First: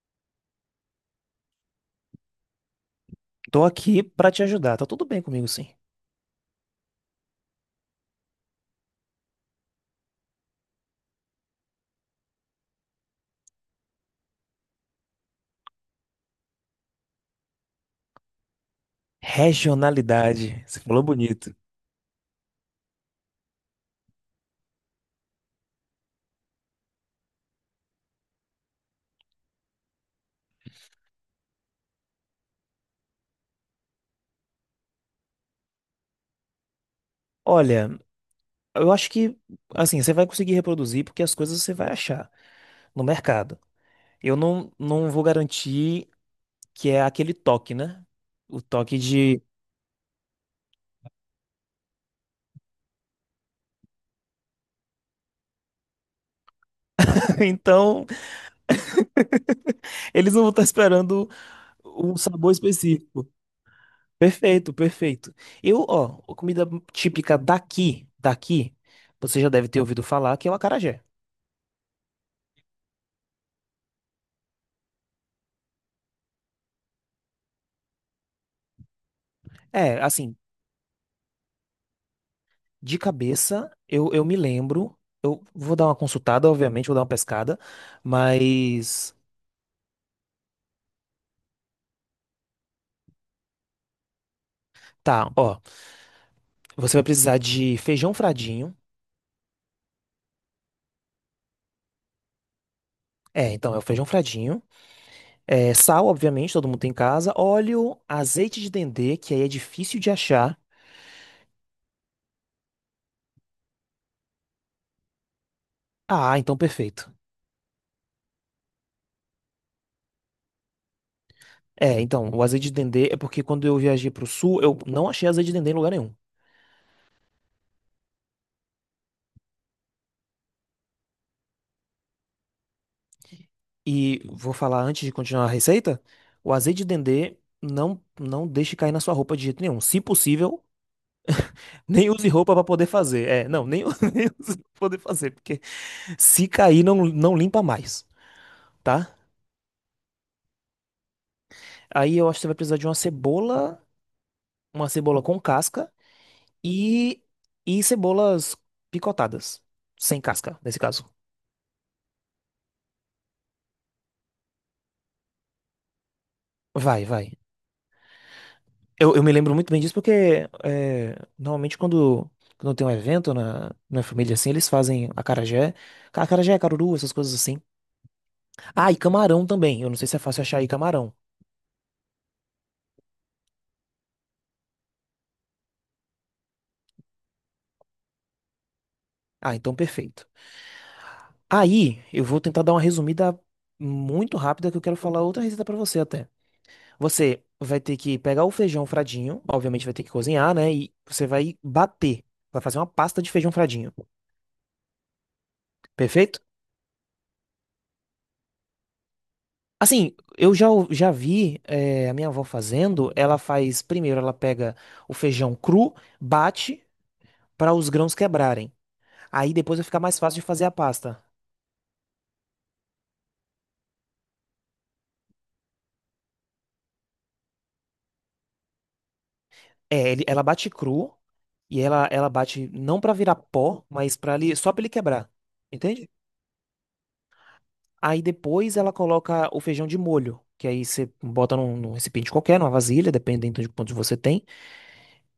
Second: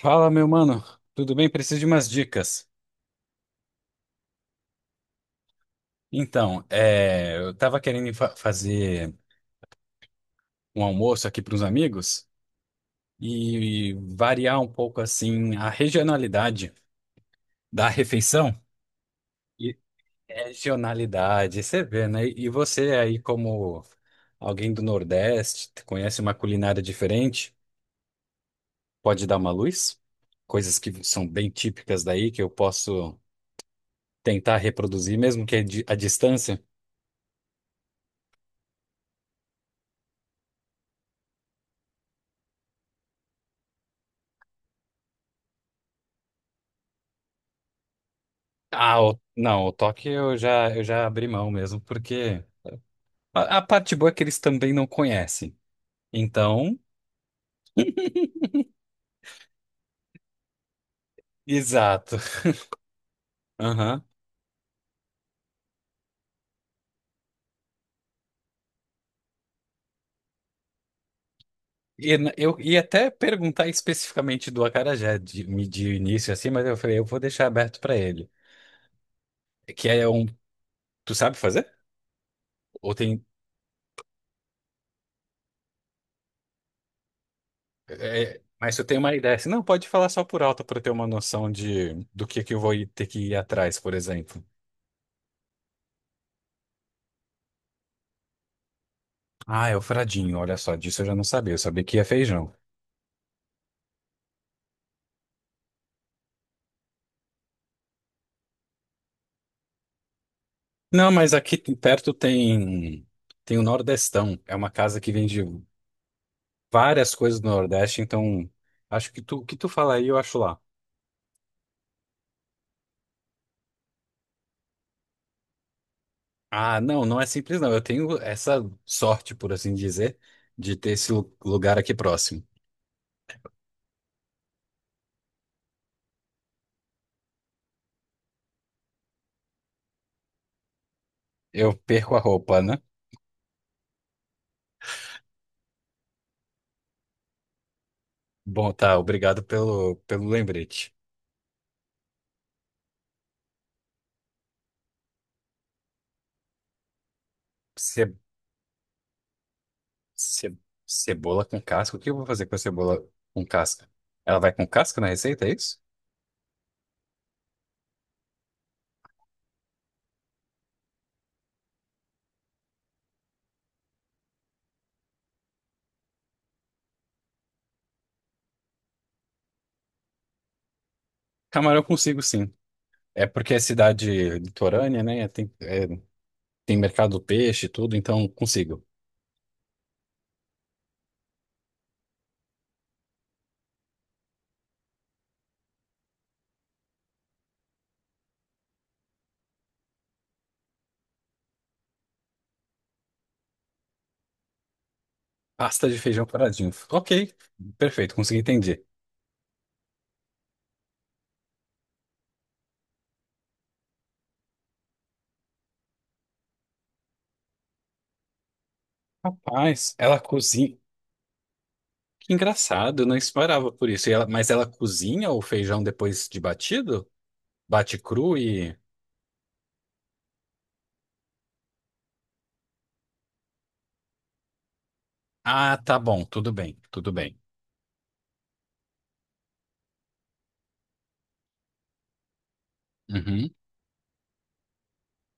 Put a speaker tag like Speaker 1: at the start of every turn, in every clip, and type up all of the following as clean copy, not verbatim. Speaker 1: Fala, meu mano. Tudo bem? Preciso de umas dicas.
Speaker 2: Tô aqui pra te ajudar. Tá tudo bem comigo, sim.
Speaker 1: Eu tava querendo fazer um almoço aqui para uns amigos e variar um pouco assim a regionalidade da refeição. E
Speaker 2: Regionalidade. Você falou bonito.
Speaker 1: regionalidade, você vê, né? E você aí como alguém do Nordeste, conhece uma culinária diferente, pode dar uma luz? Coisas que são bem típicas daí que eu posso tentar reproduzir mesmo que a distância.
Speaker 2: Olha, eu acho que assim, você vai conseguir reproduzir porque as coisas você vai achar no mercado. Eu não vou garantir que é aquele toque, né? O toque
Speaker 1: Ah,
Speaker 2: de.
Speaker 1: não, o toque eu já abri mão mesmo, porque a parte boa é que eles também não conhecem. Então,
Speaker 2: Então, eles não vão estar esperando um
Speaker 1: exato.
Speaker 2: sabor específico.
Speaker 1: Aham.
Speaker 2: Perfeito, perfeito. Eu, ó, a comida típica daqui, daqui, você já deve ter ouvido falar que é o acarajé.
Speaker 1: E eu ia até perguntar especificamente do acarajé de, de início, assim, mas eu falei, eu vou deixar aberto pra ele. Que
Speaker 2: É,
Speaker 1: é um.
Speaker 2: assim,
Speaker 1: Tu sabe fazer? Ou
Speaker 2: de
Speaker 1: tem.
Speaker 2: cabeça, eu me lembro. Eu vou dar uma consultada, obviamente, vou dar uma pescada.
Speaker 1: É, mas eu tenho uma
Speaker 2: Mas.
Speaker 1: ideia. Assim, não, pode falar só por alto pra eu ter uma noção de do que eu vou ter que ir atrás, por exemplo.
Speaker 2: Tá, ó. Você vai precisar de feijão fradinho.
Speaker 1: Ah, é o fradinho, olha só, disso eu já não sabia, eu sabia que ia feijão.
Speaker 2: É, então é o feijão fradinho. É, sal, obviamente, todo mundo tem em casa. Óleo, azeite de dendê, que aí é difícil de achar.
Speaker 1: Não, mas aqui perto tem tem o Nordestão. É uma casa que vende
Speaker 2: Ah, então perfeito.
Speaker 1: várias coisas do Nordeste, então acho que tu o que tu fala aí, eu acho lá.
Speaker 2: É, então, o azeite de dendê é porque quando eu viajei pro sul, eu não achei azeite de dendê em lugar nenhum.
Speaker 1: Ah, não, não é simples não. Eu tenho essa sorte, por assim dizer, de ter esse lugar aqui próximo.
Speaker 2: E vou falar antes de continuar a receita: o azeite de dendê não deixe cair na sua roupa de jeito nenhum. Se possível.
Speaker 1: Eu
Speaker 2: Nem
Speaker 1: perco a
Speaker 2: use roupa
Speaker 1: roupa,
Speaker 2: pra
Speaker 1: né?
Speaker 2: poder fazer. É, não, nem, nem use pra poder fazer, porque se cair, não limpa mais,
Speaker 1: Bom, tá,
Speaker 2: tá?
Speaker 1: obrigado pelo lembrete.
Speaker 2: Aí eu acho que você vai precisar de uma cebola com casca e, e
Speaker 1: Ce,
Speaker 2: cebolas picotadas, sem
Speaker 1: ce-
Speaker 2: casca, nesse caso.
Speaker 1: Cebola com casca. O que eu vou fazer com a cebola com casca? Ela vai com casca na receita, é isso?
Speaker 2: Vai, vai. Eu me lembro muito bem disso porque é, normalmente quando tem um evento na família assim, eles fazem acarajé, acarajé, caruru, essas coisas assim. Ah, e camarão também. Eu não sei se é fácil achar aí camarão.
Speaker 1: Camarão eu consigo sim. É porque é cidade litorânea, né? Tem mercado do peixe e tudo, então consigo.
Speaker 2: Ah, então perfeito. Aí, eu vou tentar dar uma resumida muito rápida que eu quero falar outra receita pra você até. Você vai ter que pegar o feijão fradinho, obviamente vai ter que cozinhar, né? E você vai bater, vai fazer uma pasta de feijão fradinho.
Speaker 1: Pasta de feijão
Speaker 2: Perfeito?
Speaker 1: paradinho. Ok, perfeito, consegui entender.
Speaker 2: Assim, eu já, já vi a minha avó fazendo. Ela faz primeiro, ela pega o feijão cru, bate para os grãos quebrarem. Aí depois vai
Speaker 1: Rapaz,
Speaker 2: ficar
Speaker 1: ela
Speaker 2: mais fácil de fazer a
Speaker 1: cozinha.
Speaker 2: pasta.
Speaker 1: Que engraçado, eu não esperava por isso. Mas ela cozinha o feijão depois de batido? Bate cru e.
Speaker 2: É, ela bate cru e ela bate não pra virar pó, mas para ali só pra ele quebrar,
Speaker 1: Ah, tá
Speaker 2: entende?
Speaker 1: bom, tudo bem, tudo bem.
Speaker 2: Aí depois ela coloca o feijão de molho, que aí você bota num recipiente qualquer, numa vasilha,
Speaker 1: Uhum,
Speaker 2: dependendo de quantos você tem,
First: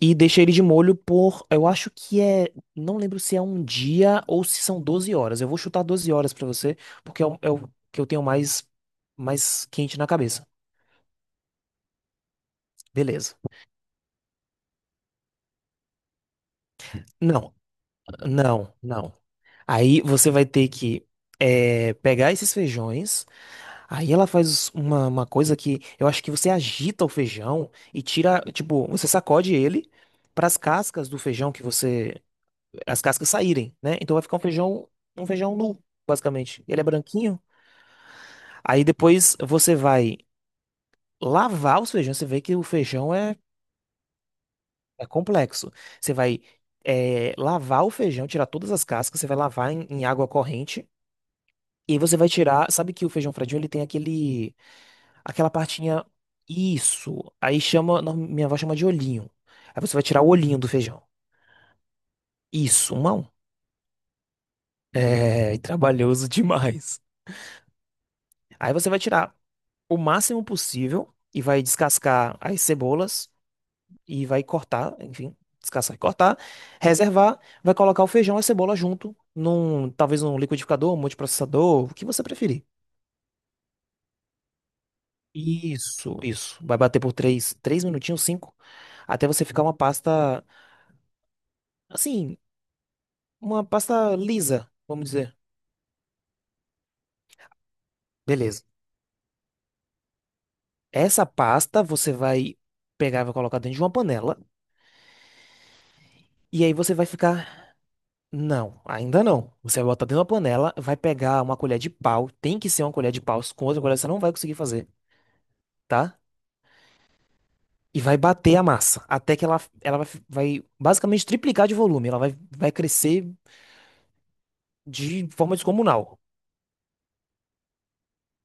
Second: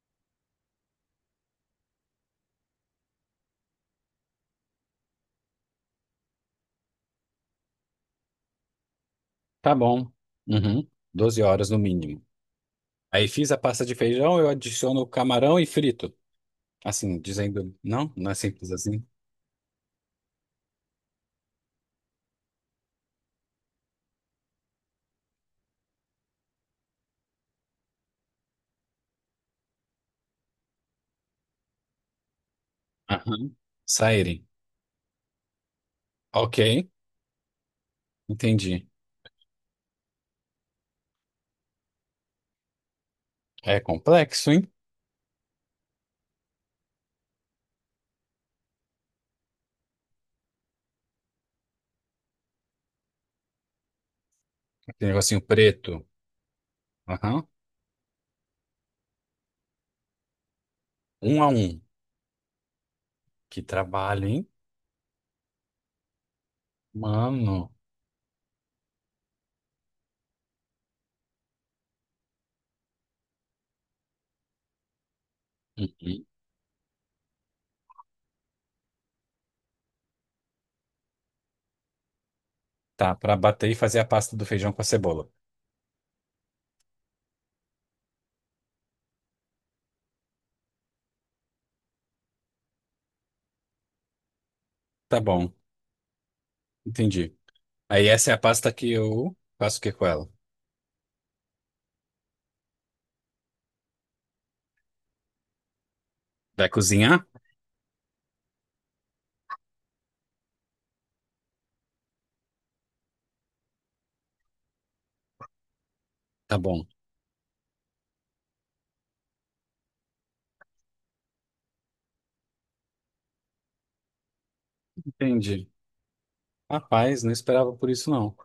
Speaker 2: e deixa ele de molho por, eu acho que é, não lembro se é um dia ou se são 12 horas. Eu vou chutar 12 horas pra você, porque é o, é o que eu tenho mais
Speaker 1: tá
Speaker 2: quente na
Speaker 1: bom.
Speaker 2: cabeça.
Speaker 1: Uhum, 12 horas no mínimo. Aí
Speaker 2: Beleza.
Speaker 1: fiz a pasta de feijão, eu adiciono o camarão e frito. Assim,
Speaker 2: Não,
Speaker 1: dizendo. Não, não é simples
Speaker 2: não,
Speaker 1: assim.
Speaker 2: não. Aí você vai ter que pegar esses feijões. Aí ela faz uma coisa que eu acho que você agita o feijão e tira, tipo, você sacode ele para as cascas do feijão as cascas
Speaker 1: Aham.
Speaker 2: saírem, né? Então vai ficar
Speaker 1: Saírem.
Speaker 2: um feijão nu,
Speaker 1: Ok,
Speaker 2: basicamente. Ele é branquinho. Aí
Speaker 1: entendi.
Speaker 2: depois você vai lavar os feijões. Você vê que o feijão é,
Speaker 1: É complexo, hein?
Speaker 2: é complexo. Você vai lavar o feijão, tirar todas as cascas. Você vai lavar em água corrente. E aí você vai tirar, sabe que o feijão fradinho ele tem aquele,
Speaker 1: Aquele negocinho
Speaker 2: aquela partinha,
Speaker 1: preto.
Speaker 2: isso,
Speaker 1: Aham.
Speaker 2: aí chama, não, minha avó chama de olhinho. Aí você vai tirar o olhinho do feijão.
Speaker 1: Um a um.
Speaker 2: Isso, um a um.
Speaker 1: Que trabalho, hein?
Speaker 2: É, e trabalhoso demais.
Speaker 1: Mano.
Speaker 2: Aí você vai tirar o máximo possível e vai descascar as cebolas e vai cortar, enfim, descascar e
Speaker 1: Uhum.
Speaker 2: cortar, reservar, vai colocar o feijão e a cebola junto num, talvez num liquidificador, um multiprocessador, o que você preferir.
Speaker 1: Tá, pra bater e fazer a pasta do feijão com a cebola.
Speaker 2: Isso, isso. Vai bater por três minutinhos, cinco, até você ficar uma pasta, assim, uma pasta lisa, vamos
Speaker 1: Tá
Speaker 2: dizer.
Speaker 1: bom, entendi. Aí essa é a
Speaker 2: Beleza.
Speaker 1: pasta que eu faço o que com ela?
Speaker 2: Essa pasta você vai pegar e vai colocar dentro de uma panela. E
Speaker 1: Vai
Speaker 2: aí você vai
Speaker 1: cozinhar?
Speaker 2: ficar. Não, ainda não. Você vai botar dentro da panela, vai pegar uma colher de pau. Tem que ser uma colher de pau. Com outra colher você não vai conseguir fazer, tá?
Speaker 1: Tá bom.
Speaker 2: E vai bater a massa. Até que ela vai, vai basicamente triplicar de volume. Ela vai, vai crescer de forma
Speaker 1: Entendi.
Speaker 2: descomunal.
Speaker 1: Rapaz, não esperava por isso não.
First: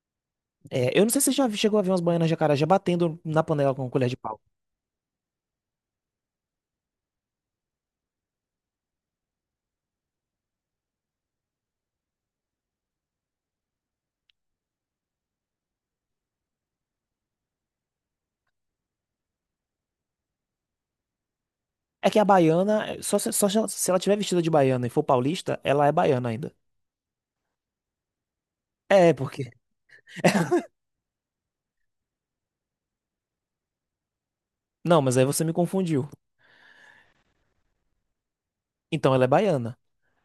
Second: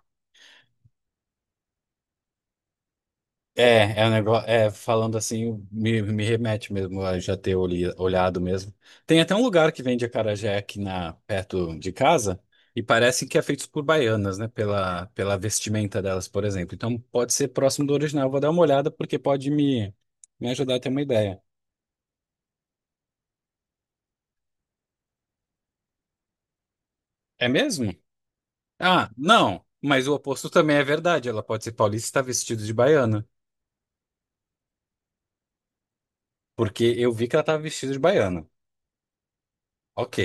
Speaker 2: É, eu não sei se você já chegou a ver umas baianas de acarajé batendo na panela com
Speaker 1: É, é
Speaker 2: colher
Speaker 1: um
Speaker 2: de pau.
Speaker 1: negócio, é, falando assim, me remete mesmo a já ter olhado mesmo. Tem até um lugar que vende acarajé aqui na, perto de casa, e parece que é feito por baianas, né? Pela vestimenta delas, por exemplo. Então pode ser próximo do original. Vou dar uma olhada porque pode me ajudar a ter uma ideia.
Speaker 2: É que a baiana, é, só, só se ela tiver vestida de baiana e for paulista, ela é baiana ainda.
Speaker 1: É mesmo? Ah,
Speaker 2: É, porque.
Speaker 1: não, mas o oposto também é verdade. Ela pode ser paulista e está vestida de baiana,
Speaker 2: Não, mas aí você me confundiu.
Speaker 1: porque eu vi que ela estava vestida de baiana.
Speaker 2: Então ela é baiana.
Speaker 1: Ok,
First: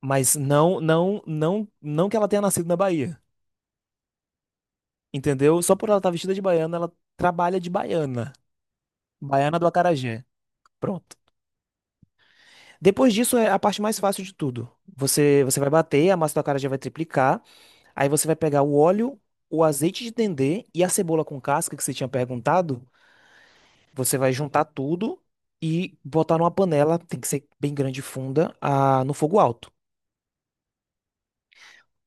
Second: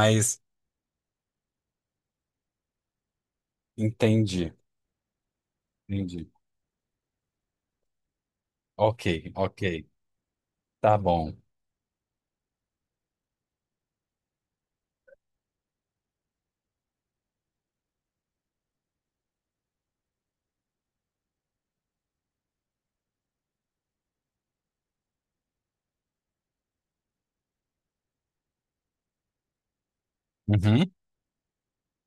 Speaker 2: Mas não, não, não, não que ela tenha nascido na Bahia.
Speaker 1: entendi,
Speaker 2: Entendeu? Só por ela estar
Speaker 1: entendi.
Speaker 2: vestida de baiana, ela trabalha de baiana.
Speaker 1: Ok,
Speaker 2: Baiana
Speaker 1: ok.
Speaker 2: do acarajé.
Speaker 1: Tá
Speaker 2: Pronto.
Speaker 1: bom.
Speaker 2: Depois disso é a parte mais fácil de tudo. Você vai bater, a massa do acarajé vai triplicar. Aí você vai pegar o óleo, o azeite de dendê e a cebola com casca que você tinha perguntado. Você vai juntar tudo e botar numa panela, tem que ser bem grande e funda, ah, no fogo alto.
Speaker 1: Uhum.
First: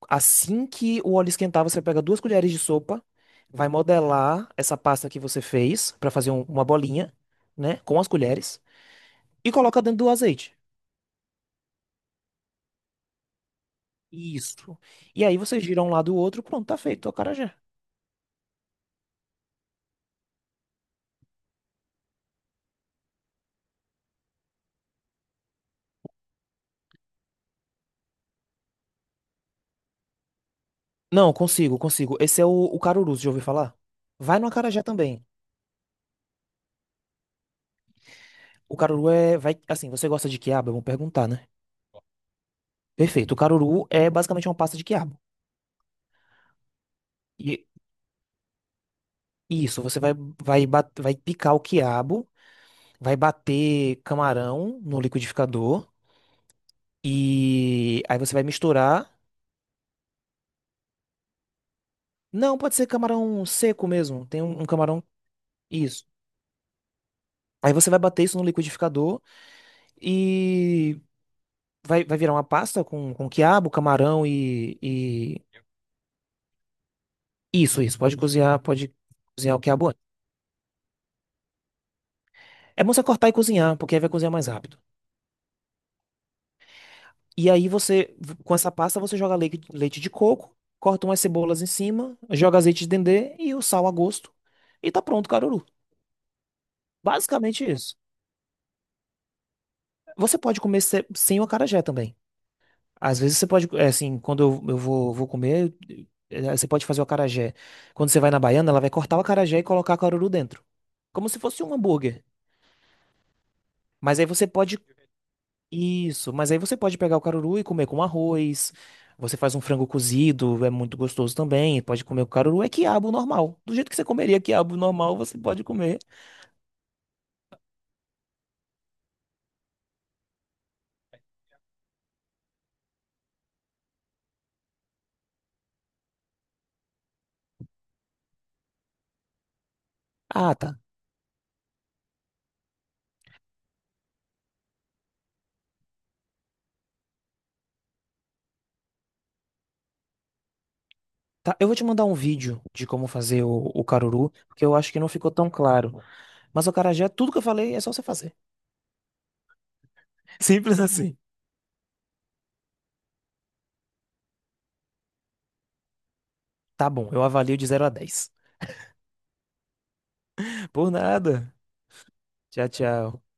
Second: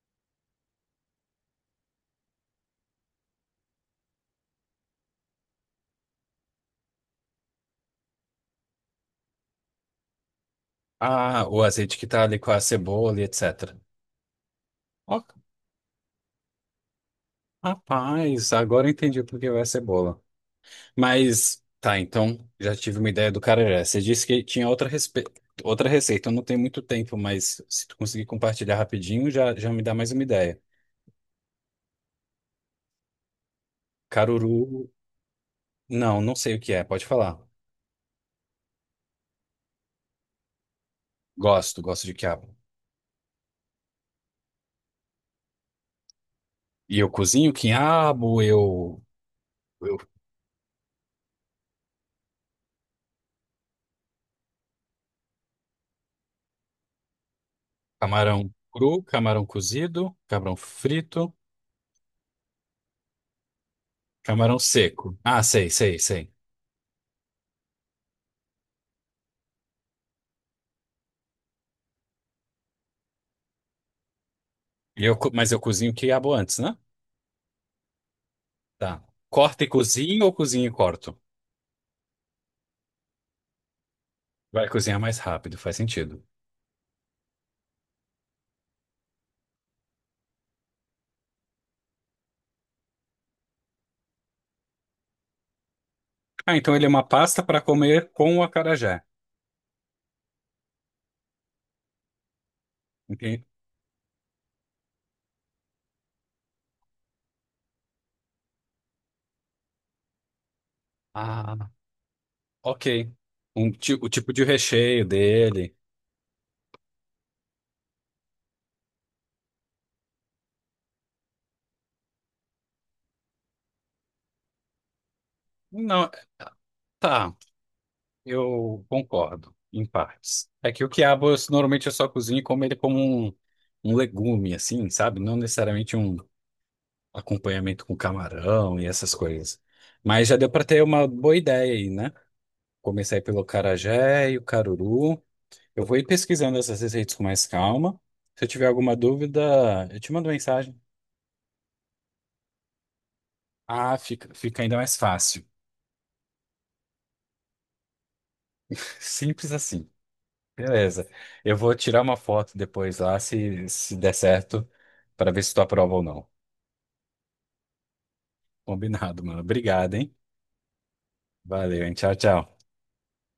Speaker 2: Assim que o óleo esquentar, você pega 2 colheres de sopa, vai modelar essa pasta que você fez para fazer uma bolinha, né, com as colheres e coloca dentro do azeite.
Speaker 1: Ah, o azeite que tá ali com a cebola e etc.
Speaker 2: Isso. E
Speaker 1: Ó,
Speaker 2: aí você gira um lado e o outro, pronto, tá feito, é o acarajé.
Speaker 1: rapaz, agora eu entendi por que vai a cebola. Mas, tá, então já tive uma ideia do carajé. Você disse que tinha outra, respe... outra receita. Eu não tenho muito tempo, mas se tu conseguir compartilhar rapidinho, já, já me dá mais uma ideia.
Speaker 2: Não, consigo, consigo. Esse é o caruru, já ouviu falar? Vai no acarajé
Speaker 1: Caruru,
Speaker 2: também.
Speaker 1: não, não sei o que é. Pode falar.
Speaker 2: O caruru é, vai, assim, você gosta de quiabo? Vamos perguntar, né?
Speaker 1: Gosto, gosto de quiabo.
Speaker 2: Perfeito. O caruru é basicamente uma pasta de quiabo.
Speaker 1: E eu cozinho
Speaker 2: E
Speaker 1: quiabo,
Speaker 2: isso,
Speaker 1: eu
Speaker 2: você vai, vai picar o quiabo, vai bater camarão no liquidificador e aí você vai
Speaker 1: camarão cru,
Speaker 2: misturar.
Speaker 1: camarão cozido, camarão frito.
Speaker 2: Não, pode ser camarão seco mesmo. Tem
Speaker 1: Camarão
Speaker 2: um camarão.
Speaker 1: seco. Ah, sei, sei,
Speaker 2: Isso.
Speaker 1: sei.
Speaker 2: Aí você vai bater isso no liquidificador e vai, vai virar uma pasta com quiabo, camarão e.
Speaker 1: Mas eu cozinho o quiabo antes, né?
Speaker 2: Isso, isso. Pode
Speaker 1: Tá.
Speaker 2: cozinhar o
Speaker 1: Corta e
Speaker 2: quiabo antes.
Speaker 1: cozinho ou cozinho e corto?
Speaker 2: É bom você cortar e cozinhar, porque aí vai cozinhar mais
Speaker 1: Vai
Speaker 2: rápido.
Speaker 1: cozinhar mais rápido, faz sentido.
Speaker 2: E aí você, com essa pasta, você joga leite, leite de coco, corta umas cebolas em cima, joga azeite de dendê e o sal a gosto. E tá pronto, o caruru.
Speaker 1: Ah, então ele é uma pasta para
Speaker 2: Basicamente isso.
Speaker 1: comer com o acarajé.
Speaker 2: Você pode comer sem o acarajé também. Às vezes
Speaker 1: Entendi.
Speaker 2: você pode, é, assim, quando eu vou, vou comer, você pode fazer o acarajé. Quando você vai na baiana, ela vai cortar o acarajé e colocar o caruru dentro. Como se fosse
Speaker 1: Ah,
Speaker 2: um hambúrguer.
Speaker 1: ok. O
Speaker 2: Mas aí
Speaker 1: tipo de
Speaker 2: você pode.
Speaker 1: recheio dele.
Speaker 2: Isso, mas aí você pode pegar o caruru e comer com arroz. Você faz um frango cozido, é muito gostoso também. Pode comer o caruru, é quiabo normal. Do jeito que você comeria quiabo normal, você pode comer.
Speaker 1: Não, tá. Eu concordo, em partes. É que o quiabo eu, normalmente eu só cozinho e como ele como um, um legume, assim, sabe? Não necessariamente um acompanhamento com camarão e essas coisas. Mas já deu
Speaker 2: Ah,
Speaker 1: para
Speaker 2: tá.
Speaker 1: ter uma boa ideia aí, né? Comecei pelo carajé e o caruru. Eu vou ir pesquisando essas receitas com mais calma. Se eu tiver alguma dúvida, eu te mando mensagem.
Speaker 2: Tá, eu vou te mandar um vídeo de como fazer o
Speaker 1: Ah,
Speaker 2: caruru,
Speaker 1: fica, fica
Speaker 2: porque
Speaker 1: ainda
Speaker 2: eu acho
Speaker 1: mais
Speaker 2: que não ficou
Speaker 1: fácil.
Speaker 2: tão claro. Mas o acarajé, tudo que eu falei é só você fazer.
Speaker 1: Simples assim.
Speaker 2: Simples
Speaker 1: Beleza.
Speaker 2: assim.
Speaker 1: Eu vou tirar uma foto depois lá, se der certo, para ver se tu aprova ou não.
Speaker 2: Tá bom, eu avalio de 0 a 10.
Speaker 1: Combinado, mano. Obrigado, hein?
Speaker 2: Por nada.
Speaker 1: Valeu, hein? Tchau, tchau.
Speaker 2: Tchau, tchau.